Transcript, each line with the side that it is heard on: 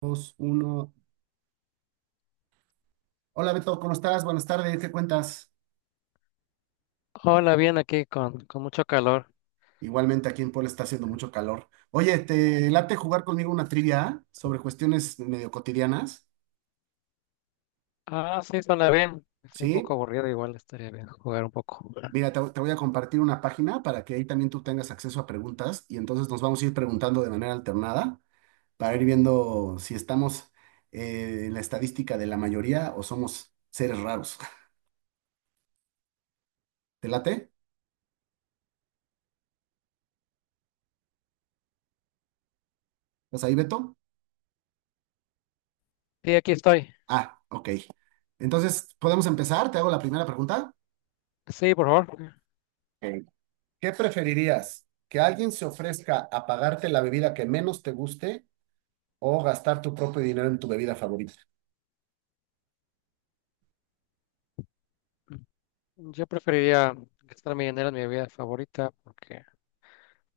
right: Dos, uno. Hola Beto, ¿cómo estás? Buenas tardes, ¿qué cuentas?
left: Hola, bien aquí con mucho calor.
right: Igualmente aquí en Puebla está haciendo mucho calor. Oye, ¿te late jugar conmigo una trivia sobre cuestiones medio cotidianas?
left: Ah, sí, suena bien. Estoy un poco
right: ¿Sí?
left: aburrido, igual estaría bien jugar un poco.
right: Mira, te voy a compartir una página para que ahí también tú tengas acceso a preguntas y entonces nos vamos a ir preguntando de manera alternada para ir viendo si estamos en la estadística de la mayoría o somos seres raros. ¿Te late? ¿Estás ahí, Beto?
left: Sí, aquí estoy.
right: Ah, ok. Entonces, ¿podemos empezar? ¿Te hago la primera pregunta?
left: Sí, por favor.
right: ¿Qué preferirías? ¿Que alguien se ofrezca a pagarte la bebida que menos te guste o gastar tu propio dinero en tu bebida favorita?
left: Yo preferiría gastar mi dinero en mi bebida favorita porque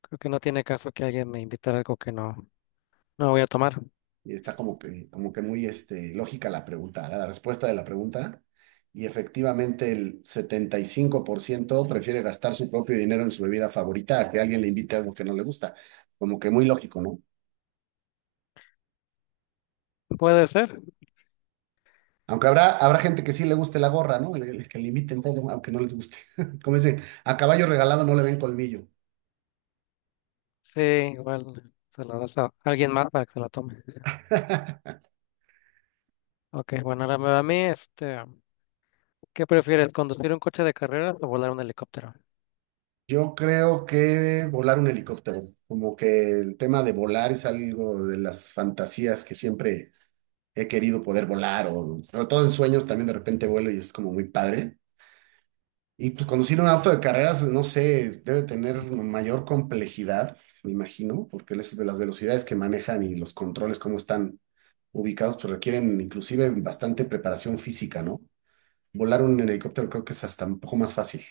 left: creo que no tiene caso que alguien me invitara algo que no, no voy a tomar.
right: Y está como que muy este, lógica la pregunta, la respuesta de la pregunta. Y efectivamente el 75% prefiere gastar su propio dinero en su bebida favorita a que alguien le invite algo que no le gusta. Como que muy lógico, ¿no?
left: ¿Puede ser?
right: Aunque habrá, habrá gente que sí le guste la gorra, ¿no? El que le inviten todo, aunque no les guste. Como dicen, a caballo regalado no le ven colmillo.
left: Sí, igual se la das a alguien más para que se la tome. Ok, bueno, ahora me va a mí, este, ¿qué prefieres, conducir un coche de carreras o volar un helicóptero?
right: Yo creo que volar un helicóptero, como que el tema de volar es algo de las fantasías que siempre he querido poder volar, o sobre todo en sueños también de repente vuelo y es como muy padre. Y pues conducir un auto de carreras, no sé, debe tener mayor complejidad, me imagino, porque las velocidades que manejan y los controles, cómo están ubicados, pues requieren inclusive bastante preparación física, ¿no? Volar un helicóptero creo que es hasta un poco más fácil.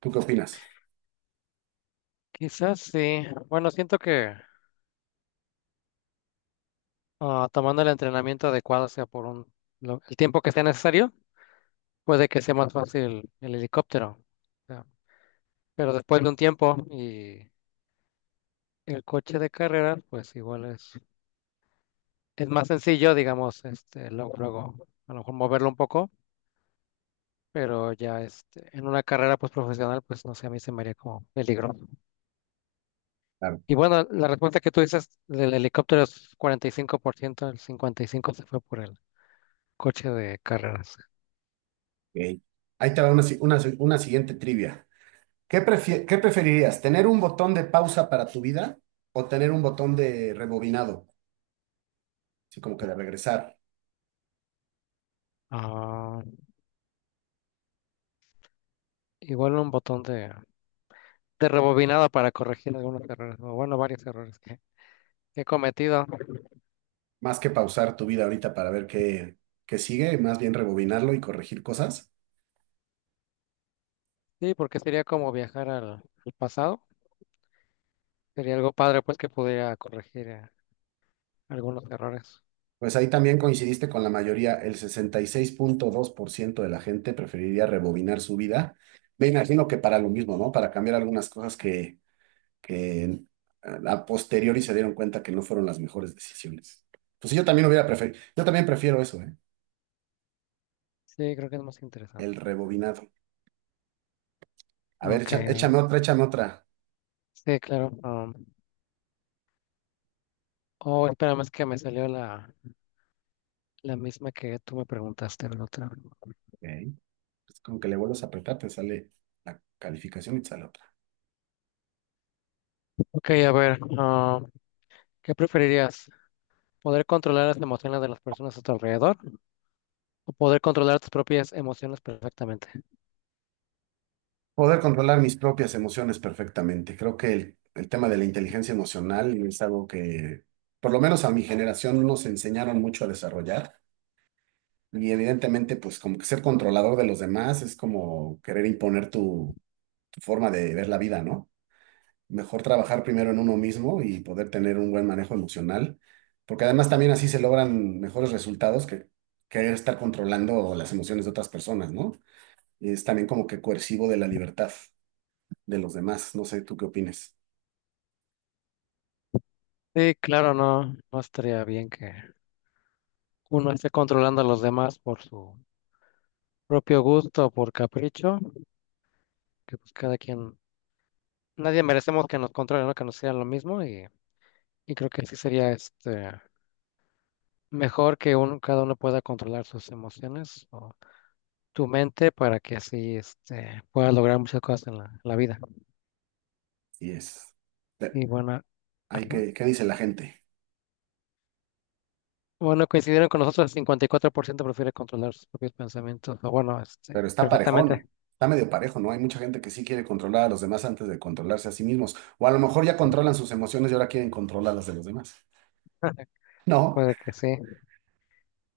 right: ¿Tú qué opinas?
left: Quizás sí. Bueno, siento que tomando el entrenamiento adecuado, sea por el tiempo que sea necesario, puede que sea más fácil el helicóptero. O sea, pero después de un tiempo y el coche de carrera, pues igual es más sencillo, digamos, este, luego, luego, a lo mejor moverlo un poco, pero ya este, en una carrera pues profesional, pues no sé, a mí se me haría como peligroso. Y bueno, la respuesta que tú dices del helicóptero es 45%, el 55% se fue por el coche de carreras.
right: Ok. Ahí te va una, una siguiente trivia. ¿Qué preferirías? ¿Tener un botón de pausa para tu vida o tener un botón de rebobinado? Así como que de regresar.
left: Ah, igual un botón de rebobinado para corregir algunos errores, o bueno, varios errores que he cometido.
right: Más que pausar tu vida ahorita para ver qué, qué sigue, más bien rebobinarlo y corregir cosas.
left: Sí, porque sería como viajar al pasado. Sería algo padre, pues, que pudiera corregir algunos errores.
right: Pues ahí también coincidiste con la mayoría. El 66.2% de la gente preferiría rebobinar su vida. Me imagino que para lo mismo, ¿no? Para cambiar algunas cosas que a posteriori se dieron cuenta que no fueron las mejores decisiones. Pues sí, yo también hubiera preferido, yo también prefiero eso, ¿eh?
left: Sí, creo que es más
right: El
left: interesante.
right: rebobinado. A ver,
left: Ok,
right: échame otra, échame otra.
left: sí, claro. Oh espérame, es que me salió la misma que tú me preguntaste, la otra.
right: Ok. Es como que le vuelves a apretar, te sale la calificación y te sale otra.
left: Ok, a ver, ¿qué preferirías? ¿Poder controlar las emociones de las personas a tu alrededor o poder controlar tus propias emociones perfectamente?
right: Poder controlar mis propias emociones perfectamente. Creo que el tema de la inteligencia emocional es algo que, por lo menos a mi generación, nos enseñaron mucho a desarrollar. Y evidentemente, pues como que ser controlador de los demás es como querer imponer tu forma de ver la vida, ¿no? Mejor trabajar primero en uno mismo y poder tener un buen manejo emocional, porque además también así se logran mejores resultados que querer estar controlando las emociones de otras personas, ¿no? Y es también como que coercivo de la libertad de los demás. No sé, ¿tú qué opinas?
left: Sí, claro, no, no estaría bien que uno esté controlando a los demás por su propio gusto, por capricho, que pues cada quien, nadie merecemos que nos controle, ¿no? Que nos sea lo mismo y creo que sí sería este mejor que uno, cada uno pueda controlar sus emociones o tu mente para que así este puedas lograr muchas cosas en la vida.
right: Y es, pe-
left: Y bueno,
right: hay
left: ajá.
right: que, ¿qué dice la gente?
left: Bueno, coincidieron con nosotros, el 54% prefiere controlar sus propios pensamientos. O bueno, este,
right: Pero está parejón,
left: perfectamente.
right: está medio parejo, ¿no? Hay mucha gente que sí quiere controlar a los demás antes de controlarse a sí mismos, o a lo mejor ya controlan sus emociones y ahora quieren controlar las de los demás. No.
left: Puede que sí,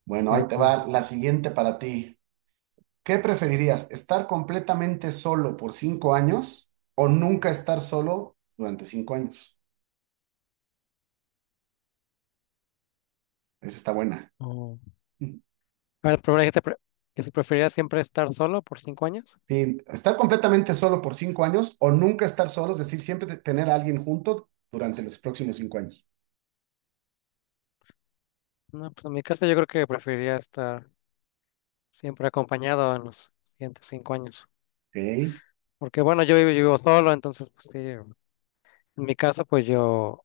right: Bueno,
left: sí,
right: ahí te
left: puede.
right: va la siguiente para ti. ¿Qué preferirías, estar completamente solo por cinco años o nunca estar solo durante cinco años? Esa está buena.
left: Oh. A ver, primero dijiste que si preferiría siempre estar solo por 5 años.
right: Sí, estar completamente solo por cinco años o nunca estar solo, es decir, tener a alguien junto durante los próximos cinco años.
left: No, pues en mi caso yo creo que preferiría estar siempre acompañado en los siguientes 5 años.
right: Ok,
left: Porque bueno, yo vivo solo, entonces pues sí, en mi caso pues yo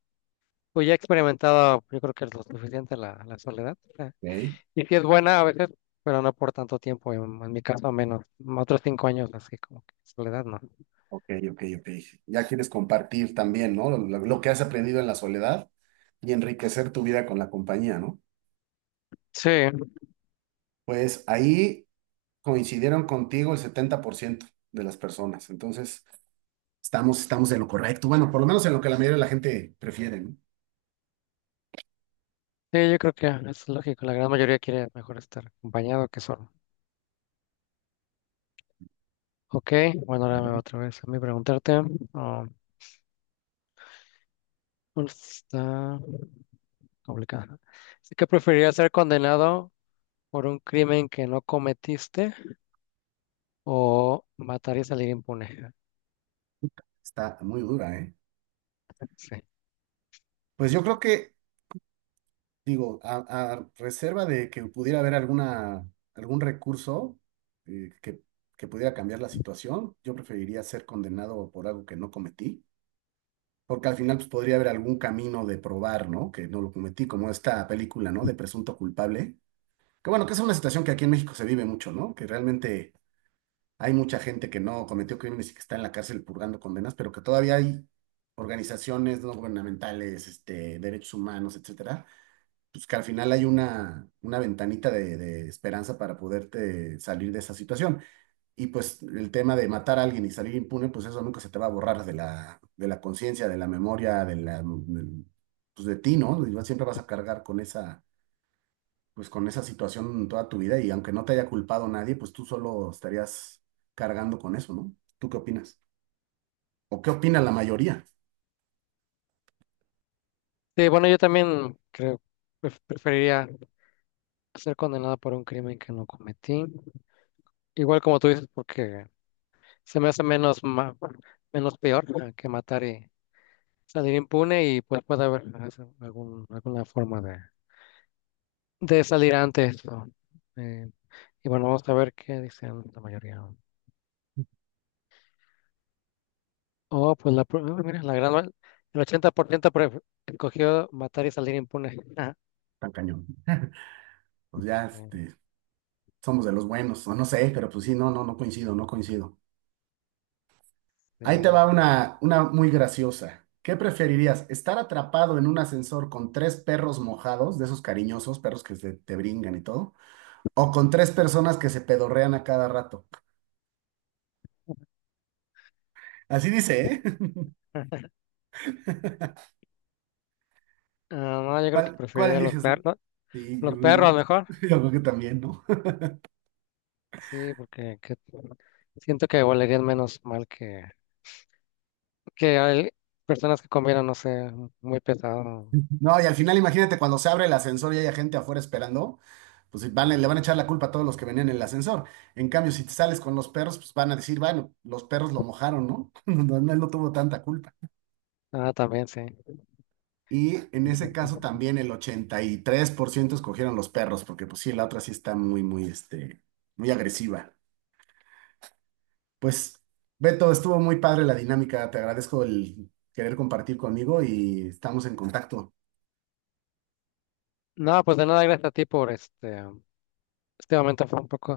left: pues ya he experimentado, yo creo que es lo suficiente la soledad.
right: ok,
left: Y si es buena a veces, pero no por tanto tiempo, en mi caso menos, otros 5 años así como que soledad, ¿no?
right: ok, ok, ok. Ya quieres compartir también, ¿no? Lo, lo que has aprendido en la soledad y enriquecer tu vida con la compañía, ¿no?
left: Sí,
right: Pues ahí coincidieron contigo el 70% de las personas. Entonces, estamos, estamos en lo correcto. Bueno, por lo menos en lo que la mayoría de la gente prefiere, ¿no?
left: sí, yo creo que es lógico, la gran mayoría quiere mejor estar acompañado que solo. Ok, bueno,
right: A
left: ahora me va
right: ver,
left: otra vez a mí preguntarte. ah, bueno, está complicada. Así que preferirías ser condenado por un crimen que no cometiste o matar y salir impune.
right: está muy dura, ¿eh?
left: Sí.
right: Pues yo creo que, digo, a reserva de que pudiera haber alguna, algún recurso eh, que, que pudiera cambiar la situación, yo preferiría ser condenado por algo que no cometí. Porque al final pues, podría haber algún camino de probar, ¿no? Que no lo cometí, como esta película, ¿no? De presunto culpable. Que bueno, que es una situación que aquí en México se vive mucho, ¿no? Que realmente hay mucha gente que no cometió crímenes y que está en la cárcel purgando condenas, pero que todavía hay organizaciones no gubernamentales, este, derechos humanos, etcétera, pues que al final hay una ventanita de esperanza para poderte salir de esa situación. Y pues el tema de matar a alguien y salir impune, pues eso nunca se te va a borrar de la conciencia, de la memoria, pues de ti, ¿no? Y siempre vas a cargar con esa pues con esa situación toda tu vida y aunque no te haya culpado nadie, pues tú solo estarías cargando con eso, ¿no? ¿Tú qué opinas? ¿O qué opina la mayoría?
left: Sí, bueno, yo también creo, preferiría ser condenado por un crimen que no cometí. Igual como tú dices, porque se me hace menos, menos peor, que matar y salir impune, y pues puede haber alguna forma de salir antes, ¿no? Eh, y bueno, vamos a ver qué dicen la mayoría. Oh, pues mira, el 80% escogió matar y salir impune.
right: Tan cañón. Pues ya,
left: Ah,
right: este, somos de los buenos, o no sé, pero pues sí, no, no, no coincido, no coincido. Ahí te va
left: este,
right: una muy graciosa. ¿Qué preferirías? ¿Estar atrapado en un ascensor con tres perros mojados, de esos cariñosos perros que se te brincan y todo? ¿O con tres personas que se pedorrean a cada rato? Así dice, ¿eh?
left: no, yo creo que
right: ¿Cuál, cuál
left: preferiría los
right: eliges?
left: perros, ¿no?
right: Sí, yo,
left: Los perros mejor.
right: yo creo que también, ¿no?
left: Sí, porque siento que valerían menos mal que hay personas que comieron, no sé, muy pesado.
right: No, y al final imagínate cuando se abre el ascensor y hay gente afuera esperando, pues sí, van, le van a echar la culpa a todos los que venían en el ascensor. En cambio, si te sales con los perros, pues van a decir, bueno, los perros lo mojaron, ¿no? No, no, él no tuvo tanta culpa.
left: También sí,
right: Y en
left: muy
right: ese
left: cierto.
right: caso también el 83% escogieron los perros, porque pues sí, la otra sí está muy, muy, este, muy agresiva. Pues, Beto, estuvo muy padre la dinámica, te agradezco el querer compartir conmigo y estamos en contacto.
left: No, pues de nada, gracias a ti por este momento. Fue un poco.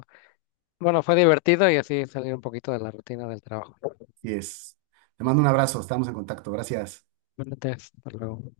left: Bueno, fue divertido y así salir un poquito de la rutina del trabajo.
right: Y es. Te mando un abrazo, estamos en contacto. Gracias.
left: Bueno, entonces, hasta luego.